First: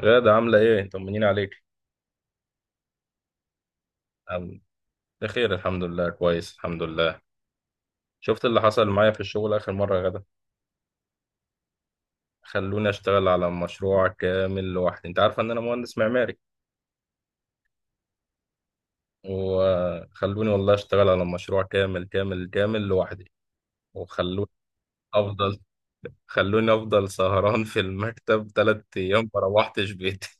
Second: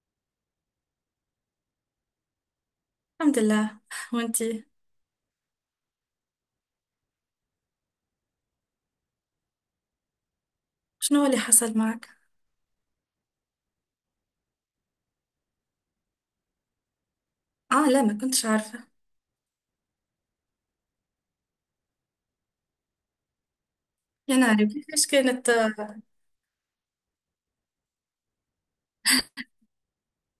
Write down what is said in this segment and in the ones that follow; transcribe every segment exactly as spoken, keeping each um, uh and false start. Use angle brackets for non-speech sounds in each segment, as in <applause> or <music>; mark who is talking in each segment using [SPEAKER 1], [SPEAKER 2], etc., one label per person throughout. [SPEAKER 1] غادة عاملة إيه؟ طمنين عليك.
[SPEAKER 2] الحمد لله.
[SPEAKER 1] أم-
[SPEAKER 2] وانتي؟
[SPEAKER 1] بخير الحمد لله، كويس الحمد لله. شفت اللي حصل معايا في الشغل آخر مرة يا غادة؟
[SPEAKER 2] شنو اللي حصل معك؟
[SPEAKER 1] خلوني أشتغل على مشروع كامل لوحدي، أنت عارفة إن أنا مهندس معماري.
[SPEAKER 2] اه، لا، ما كنتش عارفه.
[SPEAKER 1] وخلوني والله أشتغل على مشروع كامل كامل كامل لوحدي.
[SPEAKER 2] يا
[SPEAKER 1] وخلوني
[SPEAKER 2] ناري، كيفاش كانت؟
[SPEAKER 1] أفضل خلوني أفضل سهران في المكتب تلات أيام ما روحتش بيتي.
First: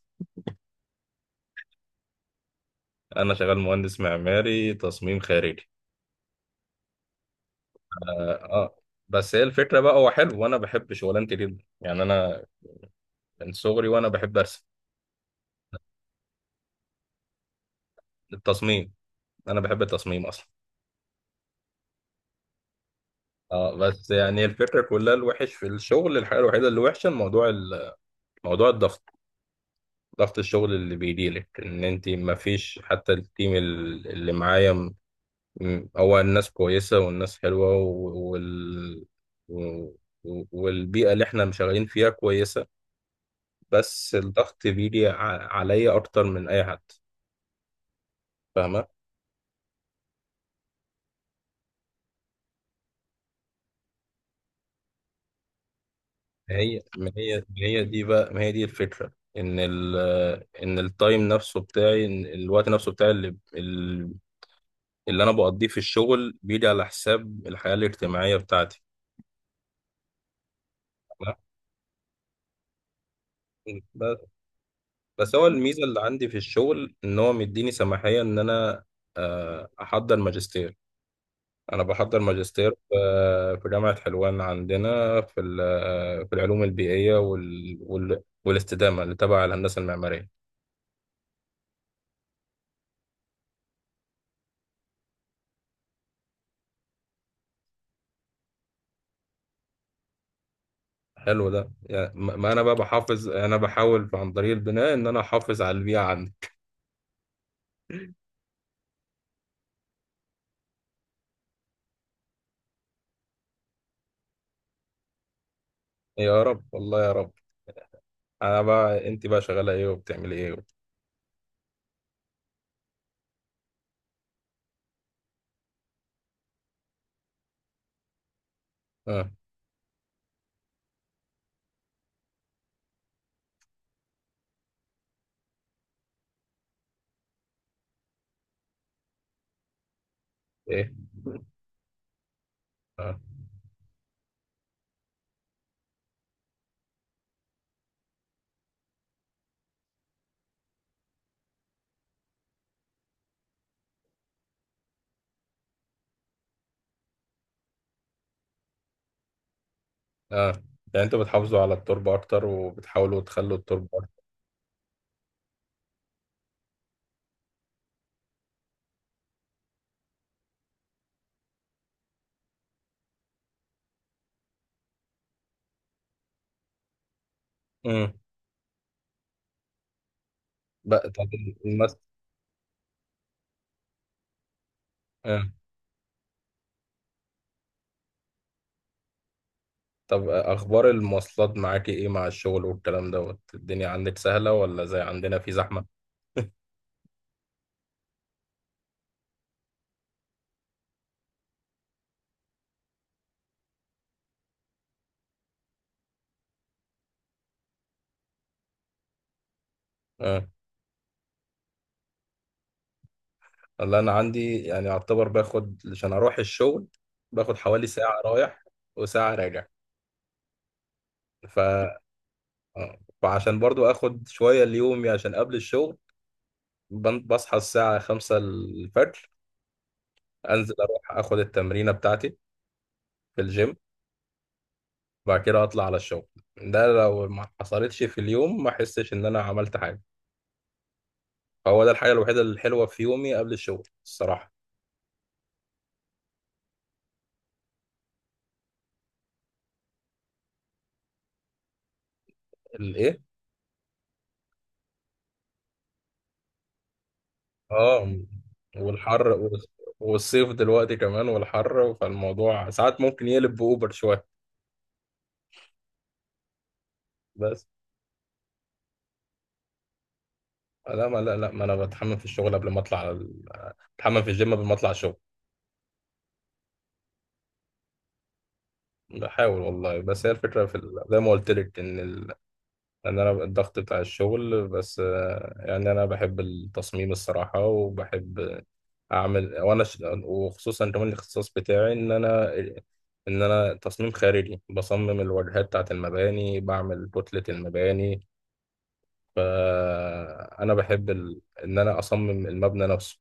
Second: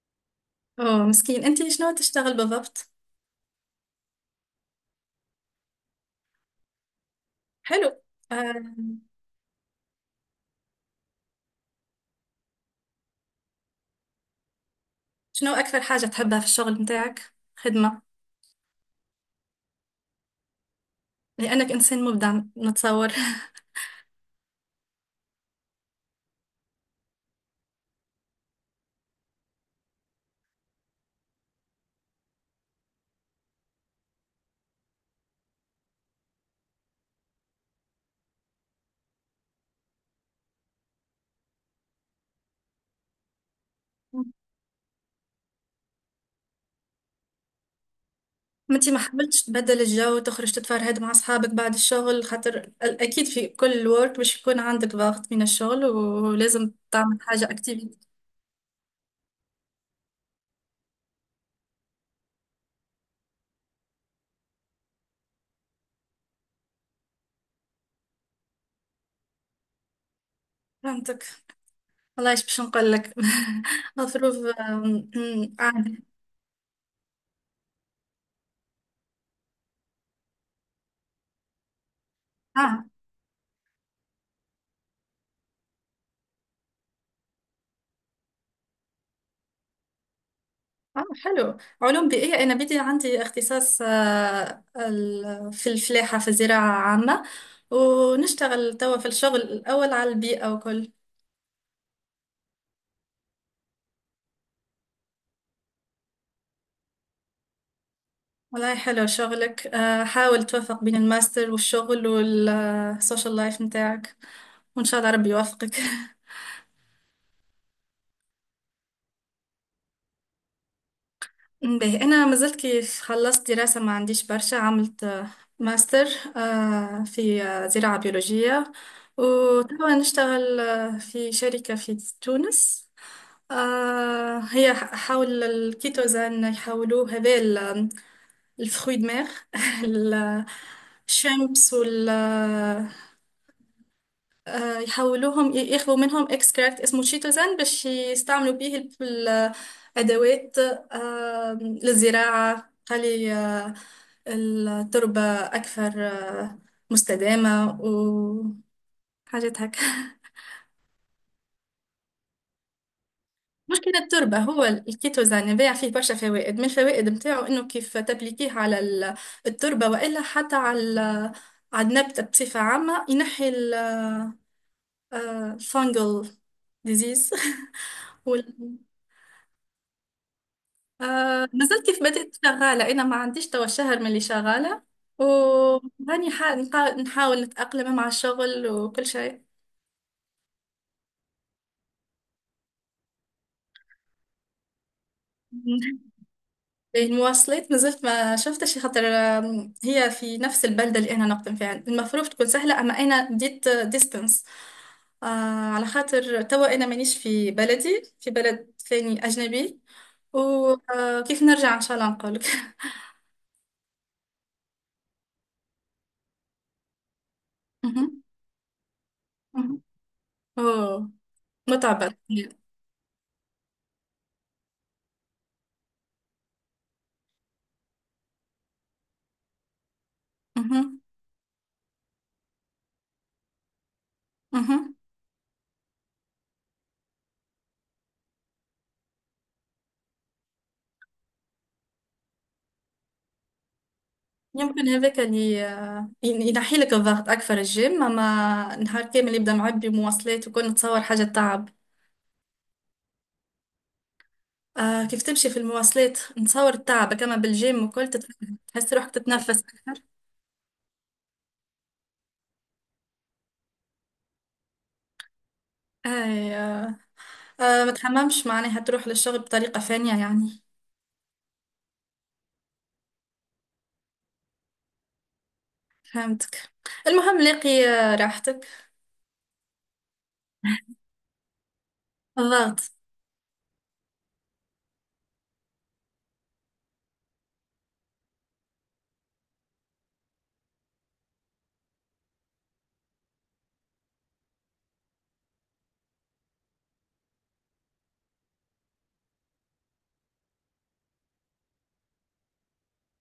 [SPEAKER 2] اوه، مسكين. انتي شنو تشتغل بالضبط؟
[SPEAKER 1] <laughs> أنا شغال مهندس معماري تصميم خارجي.
[SPEAKER 2] حلو.
[SPEAKER 1] آه
[SPEAKER 2] آه.
[SPEAKER 1] آه. بس هي الفكرة بقى، هو حلو وأنا بحب شغلانتي جدا، يعني أنا من صغري وأنا بحب أرسم.
[SPEAKER 2] شنو اكثر حاجه تحبها في الشغل متاعك، خدمه؟
[SPEAKER 1] التصميم، انا بحب التصميم اصلا.
[SPEAKER 2] لانك انسان مبدع نتصور. <laughs>
[SPEAKER 1] اه بس يعني الفكره كلها، الوحش في الشغل، الحاجه الوحيده اللي وحشه الموضوع، ال- موضوع الضغط، ضغط الشغل اللي بيجيلك ان انت ما فيش، حتى التيم ال- اللي معايا، م- م- هو الناس كويسه والناس حلوه و- وال و- و- والبيئه اللي احنا شغالين فيها كويسه. بس الضغط بيجي ع- عليا اكتر من اي حد،
[SPEAKER 2] ما
[SPEAKER 1] فاهمه؟
[SPEAKER 2] انتي ما حاولتش تبدل الجو، تخرج تتفرهد مع اصحابك بعد الشغل، خاطر ال- اكيد في كل ورك باش يكون عندك ضغط من الشغل،
[SPEAKER 1] ما
[SPEAKER 2] ولازم
[SPEAKER 1] هي ما
[SPEAKER 2] تعمل
[SPEAKER 1] هي
[SPEAKER 2] حاجه
[SPEAKER 1] ما هي دي
[SPEAKER 2] اكتيفيتي.
[SPEAKER 1] بقى ما هي دي الفكرة، ان ال ان التايم نفسه بتاعي، إن الوقت نفسه بتاعي اللي اللي انا بقضيه في الشغل بيجي على حساب الحياة الاجتماعية بتاعتي.
[SPEAKER 2] فهمتك.
[SPEAKER 1] لا،
[SPEAKER 2] والله ايش باش نقول لك. <laughs>
[SPEAKER 1] بس،
[SPEAKER 2] الظروف.
[SPEAKER 1] بس هو الميزة اللي عندي في الشغل ان هو مديني سماحية ان انا آه، احضر ماجستير. انا بحضر ماجستير
[SPEAKER 2] آه،
[SPEAKER 1] آه، في جامعة حلوان عندنا في ال- آه، في العلوم البيئية وال وال- والاستدامة اللي تبع الهندسة المعمارية.
[SPEAKER 2] آه، حلو. علوم بيئية. أنا بدي عندي اختصاص آه ال- في الفلاحة، في الزراعة عامة. ونشتغل توا في الشغل الأول على البيئة وكل.
[SPEAKER 1] حلو ده، يعني ما ما انا بقى بحافظ، انا بحاول عن طريق البناء ان انا احافظ على البيئه عندي.
[SPEAKER 2] والله حلو شغلك. آه حاول توفق بين الماستر والشغل والسوشيال لايف متاعك، وإن شاء الله ربي يوفقك. <laughs>
[SPEAKER 1] يا رب والله يا رب. انا بقى، انت بقى شغاله ايه وبتعملي ايه و...
[SPEAKER 2] به، أنا ما زلت كيف خلصت دراسة ما عنديش برشا. عملت آه، ماستر آه، في آه، زراعة بيولوجية،
[SPEAKER 1] اه.
[SPEAKER 2] وتوا نشتغل آه، في شركة في تونس. آه، هي ح- حول الكيتوزان، يحولوه هذا ال- الفخوي، دماغ. <laughs>
[SPEAKER 1] ايه.
[SPEAKER 2] الشامبس.
[SPEAKER 1] اه.
[SPEAKER 2] آه، يحولوهم ي- يخلوا منهم اكستراكت اسمه تشيتوزان باش يستعملوا بيه ال- ال- الادوات آه، للزراعة، خلي آه، التربة أكثر آه، مستدامة وحاجات هكا. <laughs>
[SPEAKER 1] اه. يعني انتوا بتحافظوا على التربه اكتر وبتحاولوا تخلوا التربه
[SPEAKER 2] مشكلة
[SPEAKER 1] اكتر.
[SPEAKER 2] التربة، هو الكيتوزان يبيع فيه برشا فوائد. من الفوائد متاعه إنه كيف تبليكيه على ال- التربة وإلا حتى على على النبتة بصفة عامة ينحي الفانجل ديزيز.
[SPEAKER 1] امم.
[SPEAKER 2] <laughs>
[SPEAKER 1] بقى طب.
[SPEAKER 2] آه ما زلت
[SPEAKER 1] المس...
[SPEAKER 2] كيف بدأت شغالة. أنا ما عنديش توا شهر من اللي شغالة،
[SPEAKER 1] آه.
[SPEAKER 2] وهاني حا- نحا- نحاول نتأقلم مع الشغل وكل شيء.
[SPEAKER 1] طب اخبار المواصلات معاكي ايه مع الشغل والكلام دوت، الدنيا عندك سهله ولا زي عندنا في زحمه؟
[SPEAKER 2] <laughs> المواصلات ما زلت ما شفتش. خاطر آم، هي في نفس البلدة اللي أنا نقدم فيها، المفروض تكون سهلة، أما أنا ديت ديستنس آه على خاطر توا أنا مانيش في بلدي، في بلد ثاني أجنبي.
[SPEAKER 1] آه.
[SPEAKER 2] وكيف نرجع إن شاء الله نقولك. <laughs>
[SPEAKER 1] اللي انا عندي يعني اعتبر، باخد عشان اروح الشغل باخد حوالي ساعة
[SPEAKER 2] مهم.
[SPEAKER 1] رايح وساعة راجع
[SPEAKER 2] مهم. أوه،
[SPEAKER 1] ف...
[SPEAKER 2] متعبة.
[SPEAKER 1] آه. فعشان برضو اخد شوية ليومي عشان قبل الشغل بن- بصحى الساعة خمسة الفجر، انزل
[SPEAKER 2] مهم.
[SPEAKER 1] اروح اخد التمرينة بتاعتي في الجيم،
[SPEAKER 2] مهم.
[SPEAKER 1] وبعد كده اطلع على الشغل. ده لو ما حصلتش في اليوم ما احسش ان انا عملت حاجة، فهو ده الحاجة الوحيدة الحلوة في يومي قبل الشغل الصراحة.
[SPEAKER 2] يمكن هذاك اللي ين- ينحي لك الضغط أكثر، الجيم. أما نهار كامل يبدأ معبي مواصلات وكل، نتصور حاجة تعب.
[SPEAKER 1] الايه.
[SPEAKER 2] آه، كيف تمشي في المواصلات نتصور التعب، كما بالجيم
[SPEAKER 1] اه.
[SPEAKER 2] وكل تت- تحس روحك
[SPEAKER 1] والحر
[SPEAKER 2] تتنفس
[SPEAKER 1] والص-
[SPEAKER 2] أكثر.
[SPEAKER 1] والصيف دلوقتي كمان والحر، فالموضوع ساعات ممكن يقلب بأوبر شوية
[SPEAKER 2] أي، آه.
[SPEAKER 1] بس.
[SPEAKER 2] آه، ما تحممش معناها تروح للشغل بطريقة ثانية يعني؟
[SPEAKER 1] لا، ما لا لا ما انا بتحمم في الشغل قبل ما اطلع على ال... بتحمم في الجيم قبل ما اطلع الشغل.
[SPEAKER 2] فهمتك. المهم لاقي آه، راحتك.
[SPEAKER 1] بحاول والله، بس هي الفكرة في ال... زي ما قلت لك ان،
[SPEAKER 2] الضغط.
[SPEAKER 1] لأن أنا الضغط بتاع الشغل بس آه، يعني أنا بحب التصميم الصراحة، وبحب أعمل وأنا ش... وخصوصا كمان الاختصاص بتاعي، إن أنا إن أنا تصميم خارجي، بصمم الواجهات بتاعت المباني، بعمل كتلة المباني، فأنا بحب ال... إن أنا أصمم المبنى نفسه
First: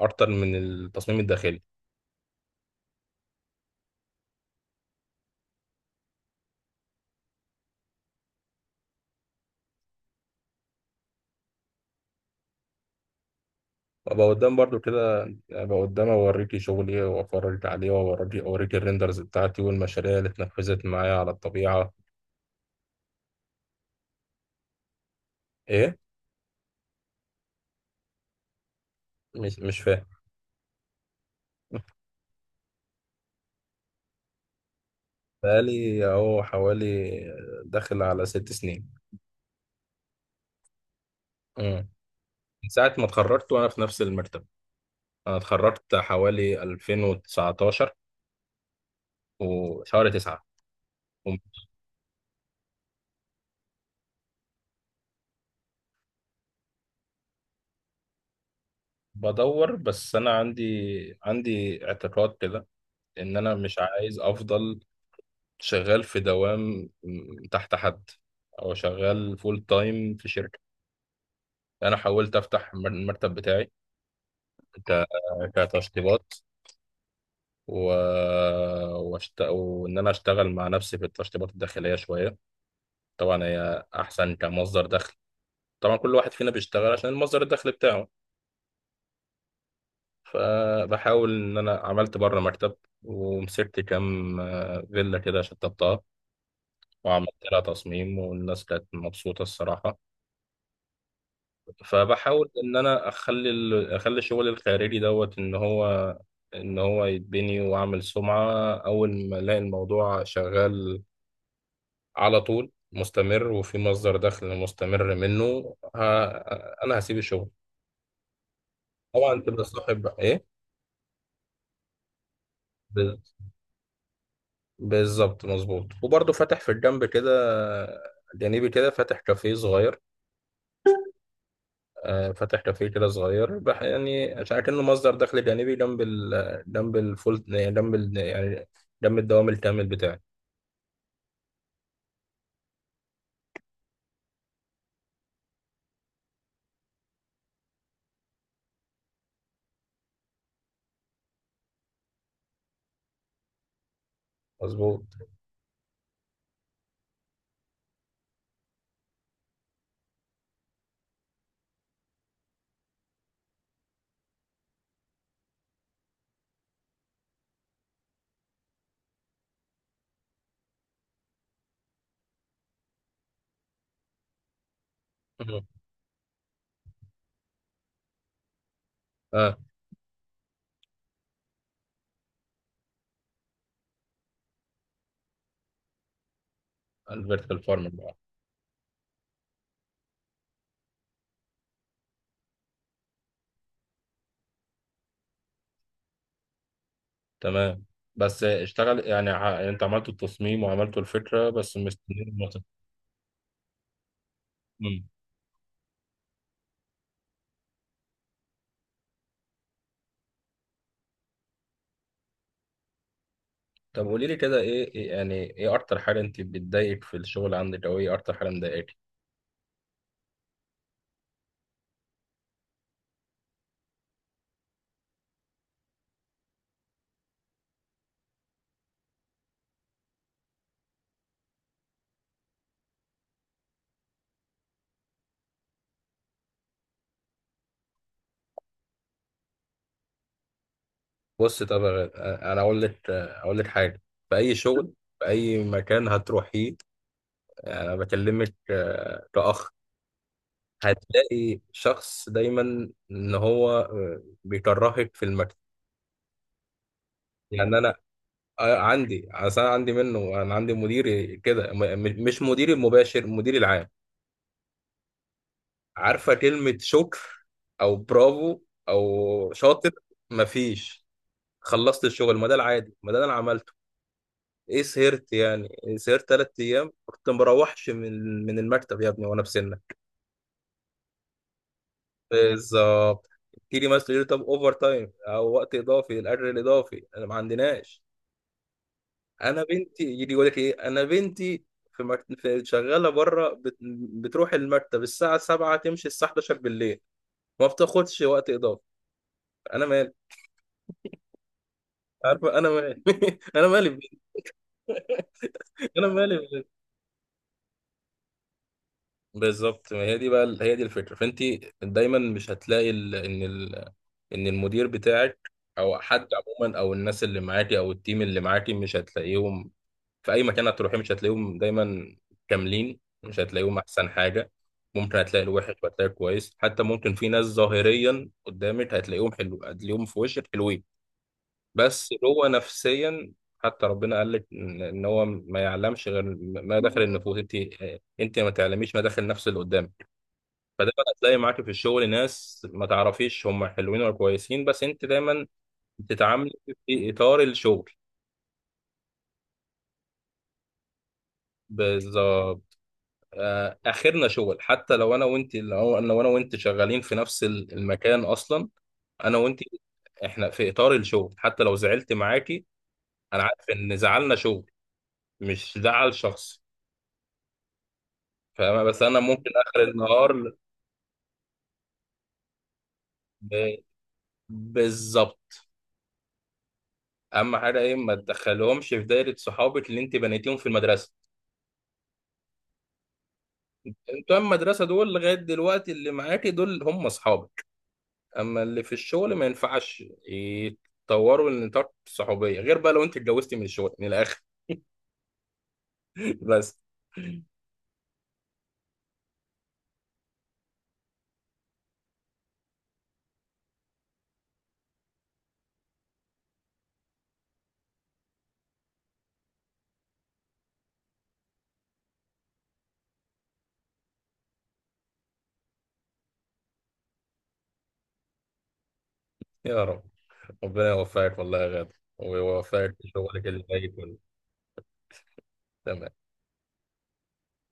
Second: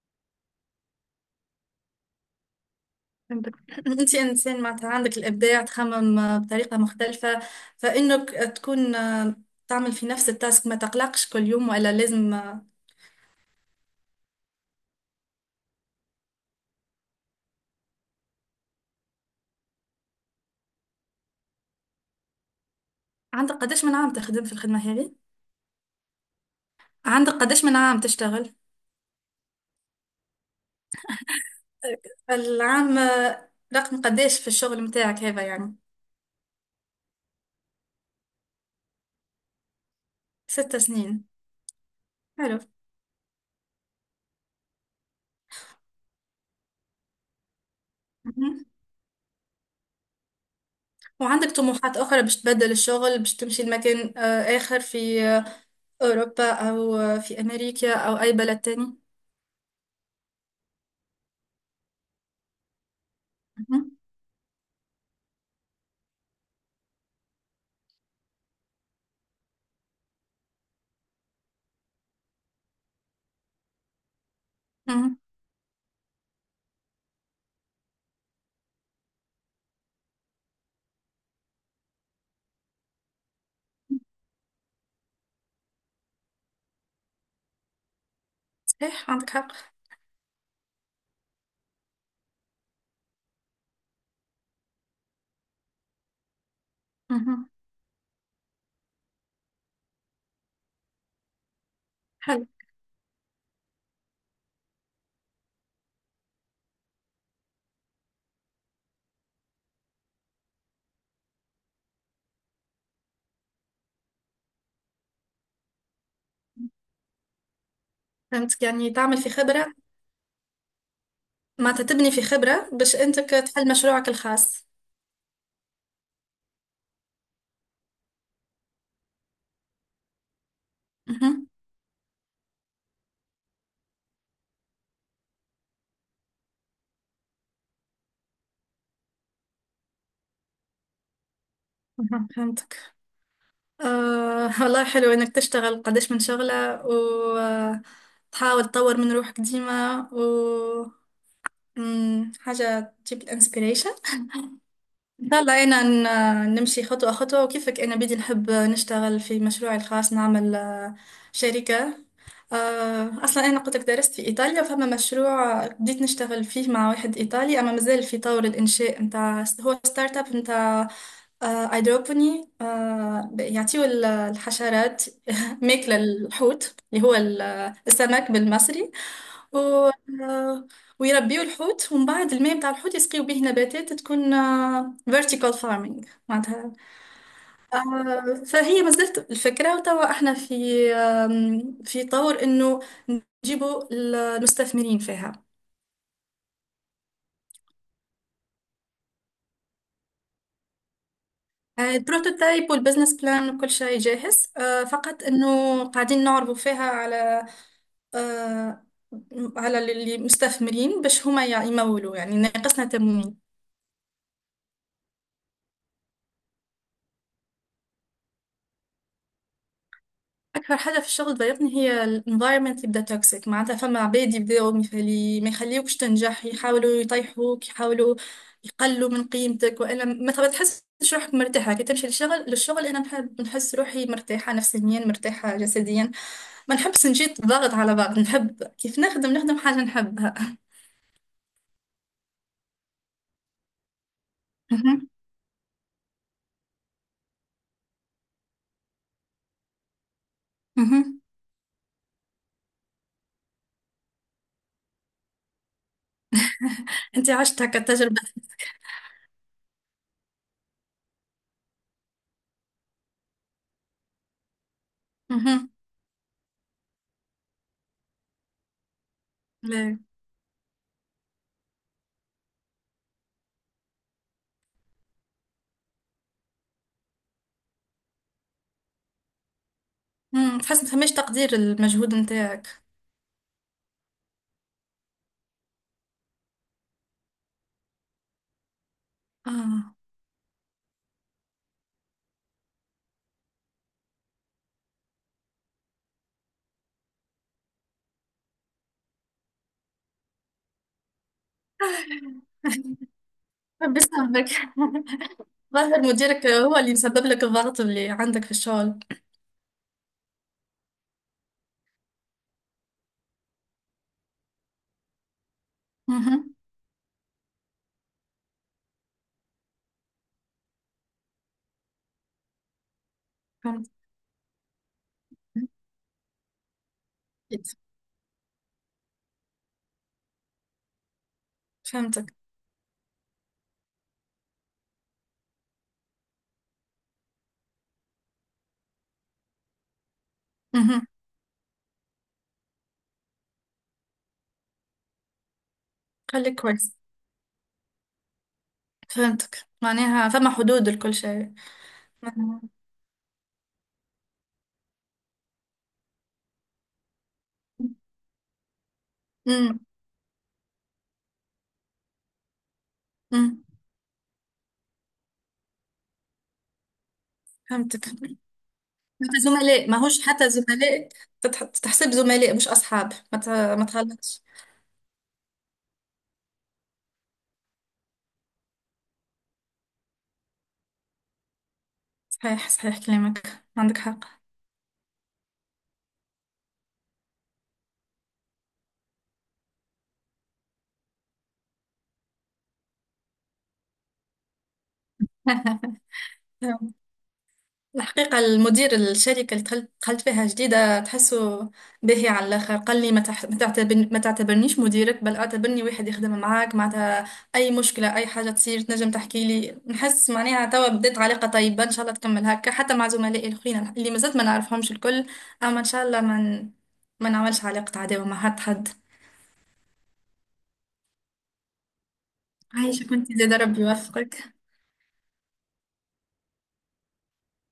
[SPEAKER 1] أكتر من التصميم الداخلي.
[SPEAKER 2] فهمتك. <laughs> انت انسان معناتها عندك الابداع، تخمم آه، بطريقه مختلفه، فانك تكون آه، تعمل في نفس التاسك، ما تقلقش كل يوم ولا لازم آه،
[SPEAKER 1] وأبقى قدام برضو كده، أبقى قدام أوريكي شغلي وأفرجك عليه، وأوريكي أوريكي الريندرز بتاعتي والمشاريع اللي اتنفذت معايا على الطبيعة.
[SPEAKER 2] عندك قداش من عام تخدم في الخدمه هذه؟
[SPEAKER 1] إيه؟
[SPEAKER 2] عندك قداش من عام تشتغل؟
[SPEAKER 1] مش مش فاهم.
[SPEAKER 2] العام آه، رقم قداش في الشغل متاعك هذا يعني؟
[SPEAKER 1] بقالي اهو حوالي، داخل على ست سنين.
[SPEAKER 2] ست سنين.
[SPEAKER 1] امم.
[SPEAKER 2] حلو.
[SPEAKER 1] من ساعة ما اتخرجت وانا في نفس المرتبة، انا اتخرجت حوالي ألفين وتسعة عشر
[SPEAKER 2] مهم.
[SPEAKER 1] وشهر تسعة.
[SPEAKER 2] وعندك طموحات اخرى باش تبدل الشغل، باش تمشي لمكان آه، اخر في آه، اوروبا او آه، في امريكا او اي بلد تاني؟
[SPEAKER 1] بدور، بس انا عندي، عندي اعتقاد كده ان انا مش
[SPEAKER 2] مهم.
[SPEAKER 1] عايز افضل شغال في دوام م- تحت حد، او شغال فول تايم في شركة. انا حاولت افتح المر- المكتب بتاعي ك-
[SPEAKER 2] مهم.
[SPEAKER 1] كتشطيبات و... واشت... وان انا اشتغل مع نفسي في التشطيبات الداخليه شويه. طبعا هي احسن كمصدر دخل، طبعا كل واحد فينا بيشتغل عشان المصدر الدخل بتاعه.
[SPEAKER 2] صحيح، عندك حق.
[SPEAKER 1] فبحاول ان انا عملت بره مكتب، ومسكت كام آه، فيلا كده شطبتها، وعملت لها تصميم والناس كانت مبسوطه الصراحه.
[SPEAKER 2] حلو.
[SPEAKER 1] فبحاول ان انا اخلي ال... اخلي الشغل الخارجي دوت، ان هو، ان هو يتبني واعمل سمعه، اول ما الاقي الموضوع شغال على طول مستمر وفي مصدر دخل مستمر منه، ها انا هسيب الشغل.
[SPEAKER 2] فهمتك، يعني تعمل في
[SPEAKER 1] طبعا تبقى
[SPEAKER 2] خبرة.
[SPEAKER 1] صاحب بقى ايه.
[SPEAKER 2] معناتها تبني في خبرة باش
[SPEAKER 1] بال-
[SPEAKER 2] انت ك- تحل مشروعك الخاص.
[SPEAKER 1] بالظبط مظبوط، وبرضه فاتح في الجنب كده، جانبي كده، فاتح كافيه صغير.
[SPEAKER 2] مهم.
[SPEAKER 1] آه، فاتح كافيه كده صغير بح يعني، عشان كأنه مصدر دخل جانبي، جنب ال جنب الفول يعني، جنب ال يعني جنب الدوام الكامل بتاعي.
[SPEAKER 2] مهم. فهمتك. آه والله حلو انك تشتغل قداش من شغلة وتحاول تطور من روحك ديما، و مم، حاجة تجيب الانسبيريشن.
[SPEAKER 1] مظبوط.
[SPEAKER 2] إن شاء الله أنا ن- نمشي خطوة خطوة، وكيفك أنا بدي نحب نشتغل في مشروعي الخاص، نعمل آه، شركة. آه، أصلا أنا قلت لك درست في إيطاليا، فما مشروع بديت نشتغل فيه مع واحد إيطالي، أما مازال في طور الإنشاء. متاع هو ستارت أب متاع آه، أيدروبوني. آه، يعطيو ال- الحشرات <laughs>
[SPEAKER 1] مم.
[SPEAKER 2] ماكلة الحوت اللي هو ال- السمك بالمصري،
[SPEAKER 1] اه.
[SPEAKER 2] و آه، ويربيو الحوت، ومن بعد الماء بتاع الحوت يسقيو به نباتات تكون آه، vertical farming معناتها.
[SPEAKER 1] الفيرتيكال فارم بقى.
[SPEAKER 2] آه، فهي ما زالت الفكرة، وتوا احنا في آم، في طور انه نجيبوا المستثمرين فيها.
[SPEAKER 1] تمام. بس اشتغل يعني ع- يعني انت عملت التصميم وعملت الفكرة بس
[SPEAKER 2] آه،
[SPEAKER 1] مستني.
[SPEAKER 2] البروتوتايب والبزنس بلان وكل شيء جاهز، آه،
[SPEAKER 1] مم.
[SPEAKER 2] فقط انه قاعدين نعرضوا فيها على آه، على المستثمرين باش هما يمولوا، يعني ناقصنا تمويل.
[SPEAKER 1] طب قولي لي كده، ايه إيه- يعني ايه اكتر حاجه انت بتضايقك في الشغل عندك، او ايه اكتر حاجه مضايقاكي؟
[SPEAKER 2] أكثر حاجة في الشغل تضايقني هي ال environment يبدأ توكسيك. معناتها فما عباد يبداو ميخلي ما يخليوكش تنجح، يحاولوا يطيحوك، يحاولوا يقلوا من قيمتك، وإلا ما ما تحسش روحك مرتاحة كي تمشي للشغل للشغل أنا نحب نحس روحي مرتاحة نفسيا، مرتاحة جسديا. ما نحبش نجي ضغط على بعض. نحب كيف نخدم نخدم حاجة نحبها.
[SPEAKER 1] بص طب يا غ- انا اقول لك اقول لك حاجه، في اي شغل،
[SPEAKER 2] مهم.
[SPEAKER 1] في اي مكان هتروحيه، انا بكلمك آه، كاخ،
[SPEAKER 2] مهم.
[SPEAKER 1] هتلاقي شخص دايما ان هو آه، بيكرهك في المكتب.
[SPEAKER 2] أنت عشت
[SPEAKER 1] يعني
[SPEAKER 2] هكا
[SPEAKER 1] انا
[SPEAKER 2] التجربة؟
[SPEAKER 1] آه، عندي اصل، انا عندي منه، انا عندي مدير كده م- م- مش مديري المباشر، المدير العام.
[SPEAKER 2] مهم.
[SPEAKER 1] عارفه كلمه شكر، او برافو، او شاطر؟
[SPEAKER 2] لا.
[SPEAKER 1] مفيش. خلصت الشغل، ما ده العادي، ما ده اللي انا عملته. ايه سهرت، يعني سهرت ثلاث ايام كنت مروحش من من المكتب يا ابني، وانا في سنك.
[SPEAKER 2] مم. تحس ما فماش تقدير المجهود نتاعك؟
[SPEAKER 1] بالظبط. تيجي مثلا يقول لي طب اوفر تايم او وقت اضافي، الاجر الاضافي انا ما عندناش، انا
[SPEAKER 2] آه،
[SPEAKER 1] بنتي يجي يقول لك ايه، انا بنتي في, مك... في شغاله بره بت... بتروح المكتب الساعه سبعة تمشي الساعه احداشر بالليل، ما بتاخدش وقت اضافي، انا مالي، عارفه انا مالي، <laughs> انا مالي بنتي.
[SPEAKER 2] بسببك. <laughs> ظاهر
[SPEAKER 1] انا
[SPEAKER 2] مديرك
[SPEAKER 1] مالي.
[SPEAKER 2] هو اللي مسبب لك الضغط اللي عندك في الشغل.
[SPEAKER 1] بالظبط، ما هي دي بقى، هي دي الفكره، فانت دايما مش هتلاقي ال...، ان ال...، ان المدير بتاعك او حد
[SPEAKER 2] مهم.
[SPEAKER 1] عموما، او الناس اللي معاكي، او التيم اللي معاكي، مش هتلاقيهم في اي مكان هتروحي، مش هتلاقيهم دايما كاملين، مش هتلاقيهم
[SPEAKER 2] فهمت.
[SPEAKER 1] احسن حاجه. ممكن هتلاقي الوحش وهتلاقي الكويس، حتى ممكن في ناس
[SPEAKER 2] أكيد.
[SPEAKER 1] ظاهريا قدامك هتلاقيهم حلو، هتلاقيهم في وشك حلوين، بس
[SPEAKER 2] فهمتك.
[SPEAKER 1] هو نفسيا. حتى ربنا قال لك ان إن هو ما يعلمش غير ما داخل النفوس، انت انت ما تعلميش ما داخل نفس اللي قدامك. فدايما
[SPEAKER 2] مهم.
[SPEAKER 1] هتلاقي معاك في الشغل ناس ما تعرفيش هم حلوين ولا كويسين، بس انت دايما بتتعاملي
[SPEAKER 2] خليك كويس.
[SPEAKER 1] في اطار الشغل.
[SPEAKER 2] فهمتك، معناها فما حدود لكل شيء. مهم.
[SPEAKER 1] بالظبط. آه، اخرنا شغل، حتى لو انا وانت، لو انا وانا وانت شغالين في نفس ال- المكان اصلا، انا وانت
[SPEAKER 2] أمم.
[SPEAKER 1] احنا في اطار الشغل، حتى لو زعلت معاكي انا
[SPEAKER 2] أمم.
[SPEAKER 1] عارف ان زعلنا شغل، مش زعل شخص.
[SPEAKER 2] فهمتك حتى.
[SPEAKER 1] فاهمة، بس انا ممكن اخر
[SPEAKER 2] زملاء ماهوش
[SPEAKER 1] النهار،
[SPEAKER 2] حتى زملاء، تتح- تحسب زملاء مش أصحاب، ما ت-
[SPEAKER 1] ب-
[SPEAKER 2] ما تغلطش.
[SPEAKER 1] بالظبط. اهم حاجه ايه، ما تدخلهمش في دايره صحابك اللي انت بنيتيهم في المدرسه،
[SPEAKER 2] صحيح، صحيح كلامك عندك حق.
[SPEAKER 1] بتوع المدرسة دول لغاية دلوقتي اللي معاكي دول هم أصحابك. أما اللي في الشغل ما ينفعش يتطوروا لنطاق الصحوبية، غير بقى لو أنت اتجوزتي من الشغل من الآخر.
[SPEAKER 2] <laughs>
[SPEAKER 1] <laughs> بس.
[SPEAKER 2] الحقيقة المدير، الشركة اللي دخلت دخلت فيها جديدة، تحسه باهي على الآخر. قال لي ما تح- ما تعتبرني ما تعتبرنيش مديرك، بل اعتبرني واحد يخدم معاك. معناتها أي مشكلة، أي حاجة تصير تنجم تحكي لي، نحس معناها توا بدات علاقة طيبة، إن شاء الله تكمل هكا حتى مع زملائي الأخرين اللي مازلت ما نعرفهمش الكل. أما إن شاء الله ما ن- ما نعملش علاقة عداوة مع حد حد.
[SPEAKER 1] يا رب، ربنا يوفقك والله يا غادة، ويوفقك
[SPEAKER 2] عايشة
[SPEAKER 1] في
[SPEAKER 2] كنت
[SPEAKER 1] شغلك
[SPEAKER 2] زاد،
[SPEAKER 1] اللي
[SPEAKER 2] ربي
[SPEAKER 1] جاي كله.
[SPEAKER 2] يوفقك.
[SPEAKER 1] تمام.